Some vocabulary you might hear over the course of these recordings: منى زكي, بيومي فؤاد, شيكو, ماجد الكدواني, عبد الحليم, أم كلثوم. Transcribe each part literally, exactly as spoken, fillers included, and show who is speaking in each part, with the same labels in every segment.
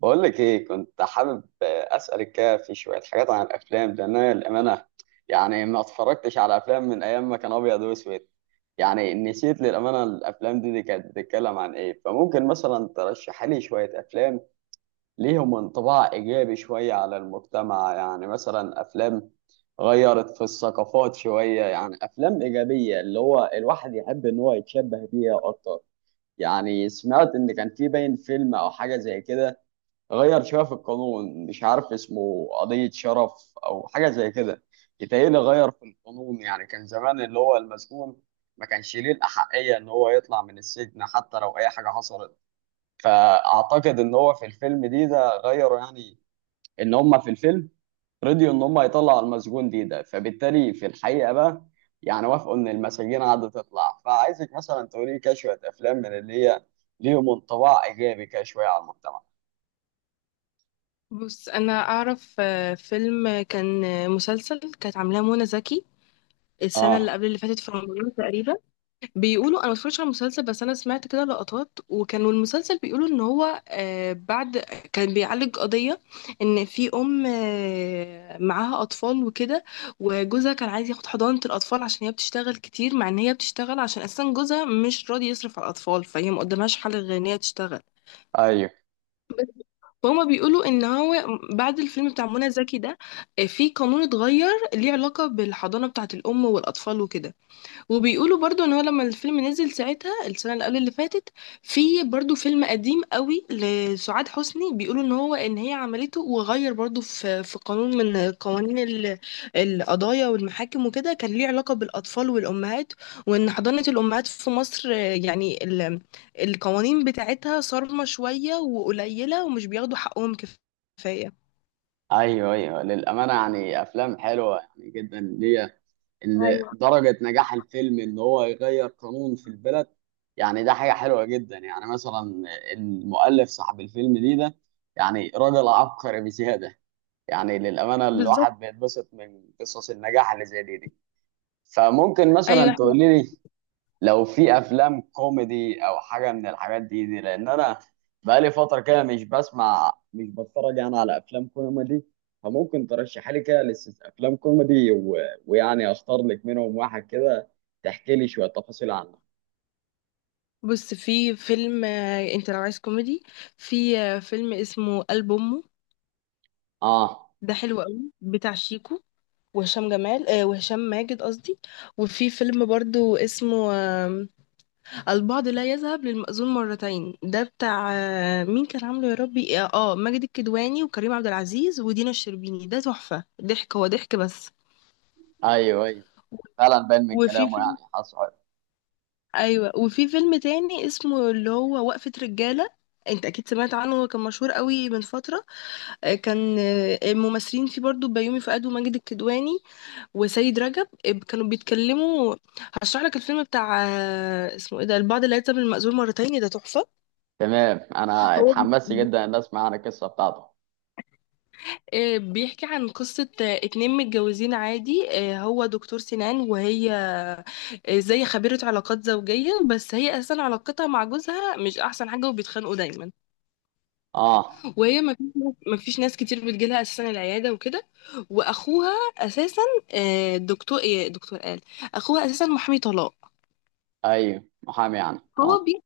Speaker 1: بقول لك ايه، كنت حابب اسالك كده في شويه حاجات عن الافلام، لان انا للامانه يعني ما اتفرجتش على افلام من ايام ما كان ابيض واسود. يعني نسيت للامانه الافلام دي, دي كانت بتتكلم عن ايه؟ فممكن مثلا ترشح لي شويه افلام ليهم انطباع ايجابي شويه على المجتمع، يعني مثلا افلام غيرت في الثقافات شويه، يعني افلام ايجابيه اللي هو الواحد يحب ان هو يتشبه بيها اكتر. يعني سمعت ان كان في باين فيلم او حاجه زي كده غير شويه في القانون، مش عارف اسمه قضيه شرف او حاجه زي كده. يتهيألي غير في القانون، يعني كان زمان اللي هو المسجون ما كانش ليه الاحقيه ان هو يطلع من السجن حتى لو اي حاجه حصلت. فاعتقد ان هو في الفيلم دي ده غيروا، يعني ان هم في الفيلم رضيوا ان هم يطلعوا المسجون دي ده فبالتالي في الحقيقه بقى يعني وافقوا ان المساجين قعدت تطلع. فعايزك مثلا تقولي لي كده شويه افلام من اللي هي ليهم انطباع ايجابي كده شويه على المجتمع.
Speaker 2: بص انا اعرف آه، فيلم كان آه، مسلسل كانت عاملاه منى زكي السنه اللي
Speaker 1: اه.
Speaker 2: قبل اللي فاتت في رمضان تقريبا. بيقولوا انا ما اتفرجتش على المسلسل، بس انا سمعت كده لقطات، وكانوا المسلسل بيقولوا ان هو آه، بعد كان بيعالج قضيه ان في ام آه، معاها اطفال وكده، وجوزها كان عايز ياخد حضانه الاطفال عشان هي بتشتغل كتير، مع ان هي بتشتغل عشان اساسا جوزها مش راضي يصرف على الاطفال، فهي ما قدامهاش حل غير ان هي تشتغل.
Speaker 1: ايوه
Speaker 2: بس هما بيقولوا ان هو بعد الفيلم بتاع منى زكي ده آه، في قانون اتغير ليه علاقة بالحضانة بتاعة الام والاطفال وكده. وبيقولوا برضو ان هو لما الفيلم نزل ساعتها السنه اللي قبل اللي فاتت، في برضو فيلم قديم قوي لسعاد حسني بيقولوا ان هو ان هي عملته، وغير برضو في في قانون من قوانين ال- القضايا والمحاكم وكده كان ليه علاقه بالاطفال والامهات، وان حضانه الامهات في مصر آه، يعني ال- القوانين بتاعتها صارمه شويه وقليله، ومش بياخدوا حقهم كفايه.
Speaker 1: ايوه ايوه، للامانه يعني افلام حلوه يعني جدا ليا، ان
Speaker 2: ايوه
Speaker 1: درجه نجاح الفيلم ان هو يغير قانون في البلد، يعني ده حاجه حلوه جدا. يعني مثلا المؤلف صاحب الفيلم دي ده يعني راجل عبقري بزياده. يعني للامانه
Speaker 2: بالظبط.
Speaker 1: الواحد بيتبسط من قصص النجاح اللي زي دي دي. فممكن مثلا
Speaker 2: ايوه
Speaker 1: تقولي لي لو في افلام كوميدي او حاجه من الحاجات دي دي، لان انا بقالي فتره كده مش بسمع مش بتفرج يعني على افلام كوميدي. فممكن ترشح لي كده لسه افلام كوميدي و... ويعني اختار لك منهم واحد كده تحكي لي شويه تفاصيل عنه.
Speaker 2: بص في فيلم آه، انت لو عايز كوميدي، في آه، فيلم اسمه قلب امه،
Speaker 1: اه
Speaker 2: ده حلو قوي، بتاع شيكو وهشام جمال، آه وهشام ماجد قصدي. وفي فيلم برضو اسمه آه البعض لا يذهب للمأذون مرتين، ده بتاع آه مين كان عامله يا ربي، اه آه، ماجد الكدواني وكريم عبد العزيز ودينا الشربيني. ده تحفة، ضحك هو ضحك بس.
Speaker 1: ايوه ايوه، فعلا باين من
Speaker 2: وفي
Speaker 1: كلامه يعني
Speaker 2: فيلم
Speaker 1: حصل.
Speaker 2: ايوه، وفي فيلم تاني اسمه اللي هو وقفة رجالة، انت اكيد سمعت عنه، هو كان مشهور قوي من فترة. آه، كان آه، الممثلين فيه برضو بيومي فؤاد وماجد الكدواني وسيد رجب، آه، كانوا بيتكلموا. هشرح لك الفيلم بتاع آه، اسمه ايه ده، البعض لا يلزم المأذون مرتين، ده تحفة.
Speaker 1: تمام، انا
Speaker 2: هو ب-
Speaker 1: اتحمست جدا ان اسمع عن القصه بتاعته.
Speaker 2: آه، بيحكي عن قصة آه، اتنين متجوزين عادي، آه، هو دكتور سنان، وهي آه، زي خبيرة علاقات زوجية، بس هي أساسا علاقتها مع جوزها مش أحسن حاجة وبيتخانقوا دايما.
Speaker 1: اه
Speaker 2: وهي ما فيش ناس ما فيش ناس كتير بتجيلها اساسا العياده وكده. واخوها اساسا آه، دكتور ايه دكتور قال اخوها اساسا محامي طلاق.
Speaker 1: ايوه، محامي يعني
Speaker 2: فهو
Speaker 1: اه.
Speaker 2: بي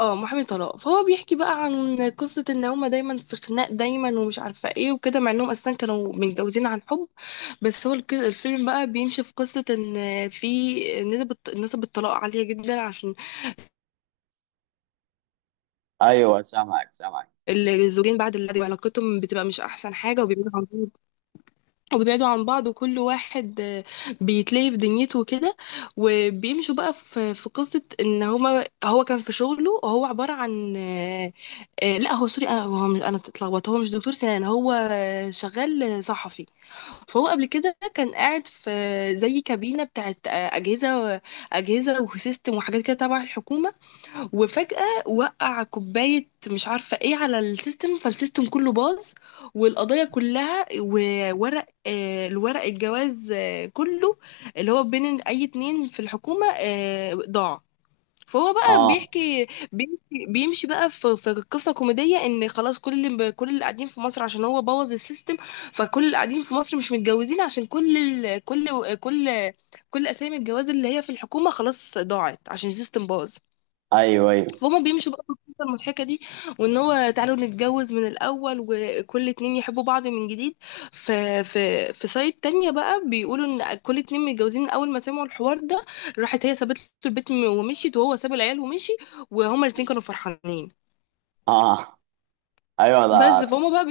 Speaker 2: اه محامي طلاق، فهو بيحكي بقى عن قصه ان هما دايما في خناق دايما ومش عارفه ايه وكده، مع انهم اساسا كانوا متجوزين عن حب. بس هو الك- الفيلم بقى بيمشي في قصه ان في نسب الط- نسب الطلاق عاليه جدا، عشان
Speaker 1: ايوه، سامعك سامعك.
Speaker 2: الزوجين بعد العقد علاقتهم بتبقى مش احسن حاجه، وبيبقوا وبيبعدوا عن بعض، وكل واحد آه، بيتلهي في دنيته وكده. وبيمشوا بقى في في قصة ان هما هو كان في شغله، هو عبارة عن آه، آه، لا هو سوري انا، هو مش- انا اتلخبطت، هو مش دكتور سنان، هو آه، شغال صحفي. فهو قبل كده كان قاعد في زي كابينة بتاعت آه، أجهزة أجهزة وسيستم وحاجات كده تبع الحكومة. وفجأة وقع كوباية مش عارفة ايه على السيستم، فالسيستم كله باظ، والقضية كلها، وورق آه، الورق الجواز آه، كله اللي هو بين أي اتنين في الحكومة آه، ضاع. فهو بقى
Speaker 1: اه
Speaker 2: بيحكي، بيمشي, بيمشي بقى في, في قصة كوميدية ان خلاص كل اللي كل اللي قاعدين في مصر عشان هو بوظ السيستم. فكل اللي قاعدين في مصر مش متجوزين عشان كل ال... كل كل كل اسامي الجواز اللي هي في الحكومة خلاص ضاعت عشان السيستم باظ.
Speaker 1: ايوه ايوه.
Speaker 2: فهم بيمشوا بقى في القصة المضحكة دي، وان هو تعالوا نتجوز من الاول وكل اتنين يحبوا بعض من جديد. في في في سايد تانية بقى بيقولوا ان كل اتنين متجوزين من اول ما سمعوا الحوار ده، راحت هي سابت له البيت م- ومشيت، وهو ساب العيال ومشي، وهما الاتنين كانوا فرحانين.
Speaker 1: اه ايوه ده.
Speaker 2: بس فهم بقى،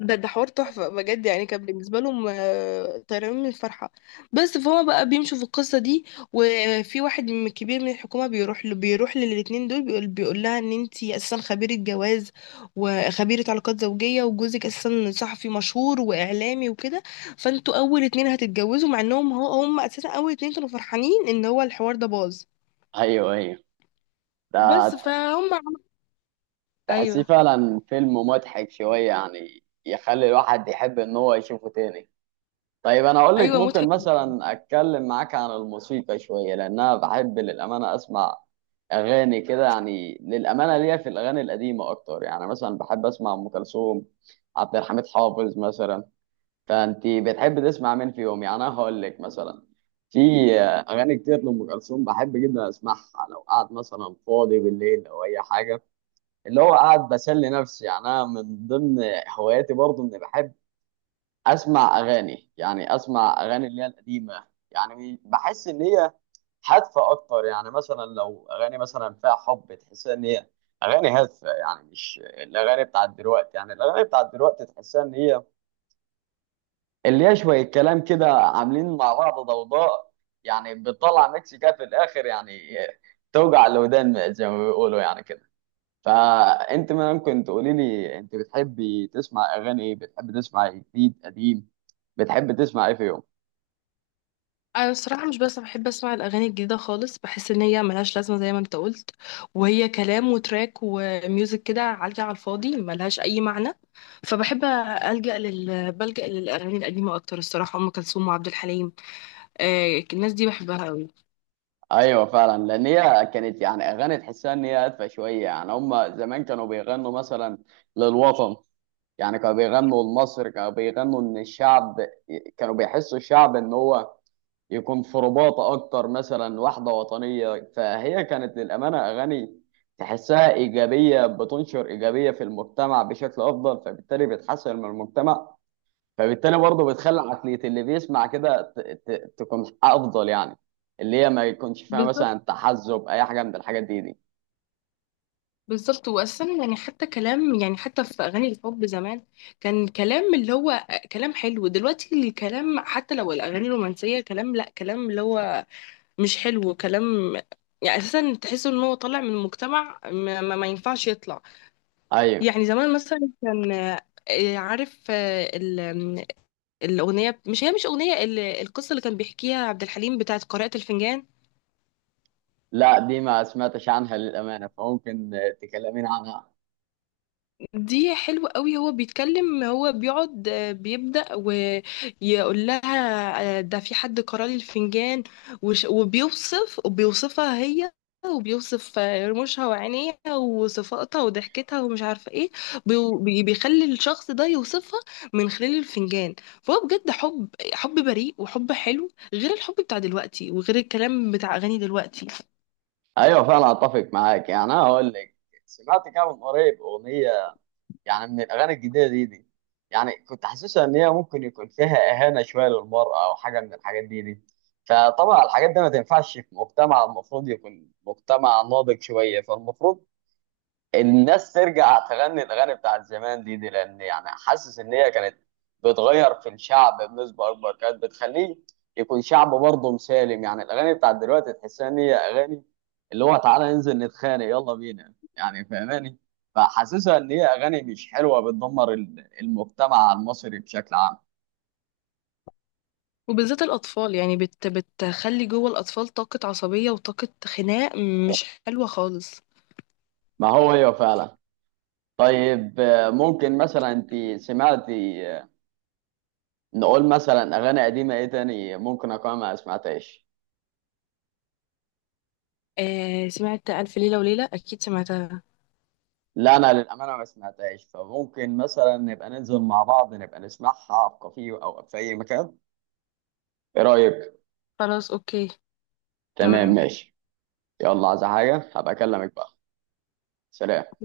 Speaker 2: ده ده حوار تحفة بجد، يعني كان بالنسبة لهم آه، طيران من الفرحة. بس فهو بقى بيمشوا في القصة دي، وفي واحد من كبير من الحكومة بيروح له بيروح للاتنين دول بيقول, بيقول لها ان انتي اساسا خبيرة جواز وخبيرة علاقات زوجية، وجوزك اساسا صحفي مشهور واعلامي وكده، فانتوا اول اتنين هتتجوزوا، مع انهم هو هم اساسا اول اتنين كانوا فرحانين ان هو الحوار ده باظ.
Speaker 1: ايوه ايوه ده،
Speaker 2: بس فهم عم-
Speaker 1: تحسيه
Speaker 2: ايوه
Speaker 1: فعلا فيلم مضحك شويه يعني يخلي الواحد يحب ان هو يشوفه تاني. طيب انا اقول لك،
Speaker 2: ايوه
Speaker 1: ممكن
Speaker 2: مضحك.
Speaker 1: مثلا اتكلم معاك عن الموسيقى شويه، لان انا بحب للامانه اسمع اغاني كده، يعني للامانه ليا في الاغاني القديمه اكتر. يعني مثلا بحب اسمع ام كلثوم، عبد الحميد حافظ مثلا. فانت بتحب تسمع مين فيهم؟ يعني انا هقول لك مثلا في اغاني كتير لام كلثوم بحب جدا اسمعها لو قاعد مثلا فاضي بالليل او اي حاجه، اللي هو قاعد بسلي نفسي. يعني انا من ضمن هواياتي برضو اني بحب اسمع اغاني، يعني اسمع اغاني اللي هي القديمه، يعني بحس ان هي هادفه اكتر. يعني مثلا لو اغاني مثلا فيها حب تحس ان هي اغاني هادفه، يعني مش الاغاني بتاعت دلوقتي. يعني الاغاني بتاعت دلوقتي تحسها ان هي اللي هي شويه كلام كده عاملين مع بعض ضوضاء، يعني بتطلع ميكس كده في الاخر يعني توجع الودان زي ما بيقولوا يعني كده. فانت ممكن تقولي لي انت بتحبي تسمع اغاني ايه؟ بتحب تسمع جديد قديم؟ بتحب تسمع ايه في يوم؟
Speaker 2: انا الصراحه مش بس بحب اسمع الاغاني الجديده خالص، بحس ان هي ملهاش لازمه زي ما انت قلت، وهي كلام وتراك وميوزك كده عالجه على الفاضي ملهاش اي معنى. فبحب الجا لل بلجا للاغاني القديمه اكتر الصراحه، ام كلثوم وعبد الحليم، آه الناس دي بحبها قوي.
Speaker 1: ايوه فعلا، لان هي كانت يعني اغاني تحسها ان هي هادفه شويه. يعني هم زمان كانوا بيغنوا مثلا للوطن، يعني كانوا بيغنوا لمصر، كانوا بيغنوا ان الشعب، كانوا بيحسوا الشعب ان هو يكون في رباطة أكتر، مثلا واحدة وطنية. فهي كانت للأمانة أغاني تحسها إيجابية، بتنشر إيجابية في المجتمع بشكل أفضل، فبالتالي بتحسن من المجتمع، فبالتالي برضه بتخلي عقلية اللي بيسمع كده ت- ت- تكون أفضل، يعني اللي هي ما يكونش فيها
Speaker 2: بالظبط
Speaker 1: مثلا تحزب أي حاجة من الحاجات دي دي.
Speaker 2: بالظبط، واساسا يعني حتى كلام، يعني حتى في اغاني الحب زمان كان كلام اللي هو كلام حلو، دلوقتي الكلام حتى لو الاغاني الرومانسيه كلام، لا كلام اللي هو مش حلو كلام، يعني اساسا تحس ان هو طالع من مجتمع ما, ما, ما ينفعش يطلع.
Speaker 1: أيوه.
Speaker 2: يعني زمان مثلا كان آه، عارف آه، ال- آم، الاغنيه مش هي مش اغنيه ال- القصه اللي كان بيحكيها عبد الحليم بتاعت قارئة الفنجان.
Speaker 1: لا دي ما سمعتش عنها للأمانة، فممكن تكلمين عنها.
Speaker 2: دي حلوة قوي، هو بيتكلم هو بيقعد آه، بيبدأ ويقول لها آه، ده في حد قرا لي الفنجان، وش- وبيوصف وبيوصفها هي وبيوصف آه، رموشها وعينيها وصفاتها وضحكتها ومش عارفة ايه. بيو- بي- بيخلي الشخص ده يوصفها من خلال الفنجان. فهو بجد حب حب بريء وحب حلو، غير الحب بتاع دلوقتي وغير الكلام بتاع أغاني دلوقتي.
Speaker 1: أيوه فعلا أتفق معاك. يعني أنا هقول لك سمعت كده من قريب أغنية يعني من الاغاني الجديده دي دي، يعني كنت حاسسها ان هي ممكن يكون فيها اهانه شويه للمراه او حاجه من الحاجات دي دي. فطبعا الحاجات دي ما تنفعش في مجتمع المفروض يكون مجتمع ناضج شويه. فالمفروض الناس ترجع تغني الاغاني بتاعت زمان دي دي، لان يعني حاسس ان هي كانت بتغير في الشعب بنسبه اكبر، كانت بتخليه يكون شعب برضه مسالم. يعني الاغاني بتاعت دلوقتي تحسها ان هي اغاني اللي هو تعالى ننزل نتخانق يلا بينا يعني، فاهماني؟ فحاسسها ان هي اغاني مش حلوه بتدمر ال- المجتمع المصري بشكل عام.
Speaker 2: وبالذات الأطفال، يعني بت بتخلي جوه الأطفال طاقة عصبية وطاقة خناق مش حلوة خالص.
Speaker 1: ما هو هي فعلا. طيب آه، ممكن مثلا انت سمعتي، آه، نقول مثلا اغاني قديمه ايه تاني ممكن اكون ما سمعتهاش.
Speaker 2: آه سمعت ألف ليلة وليلة، أكيد سمعتها.
Speaker 1: لا انا للامانه ما سمعتهاش، فممكن مثلا نبقى ننزل مع بعض نبقى نسمعها في كافيه او في اي مكان. ايه رايك؟
Speaker 2: خلاص أوكي.
Speaker 1: تمام
Speaker 2: تمام.
Speaker 1: ماشي. يلا عايز حاجه هبقى اكلمك بقى. سلام.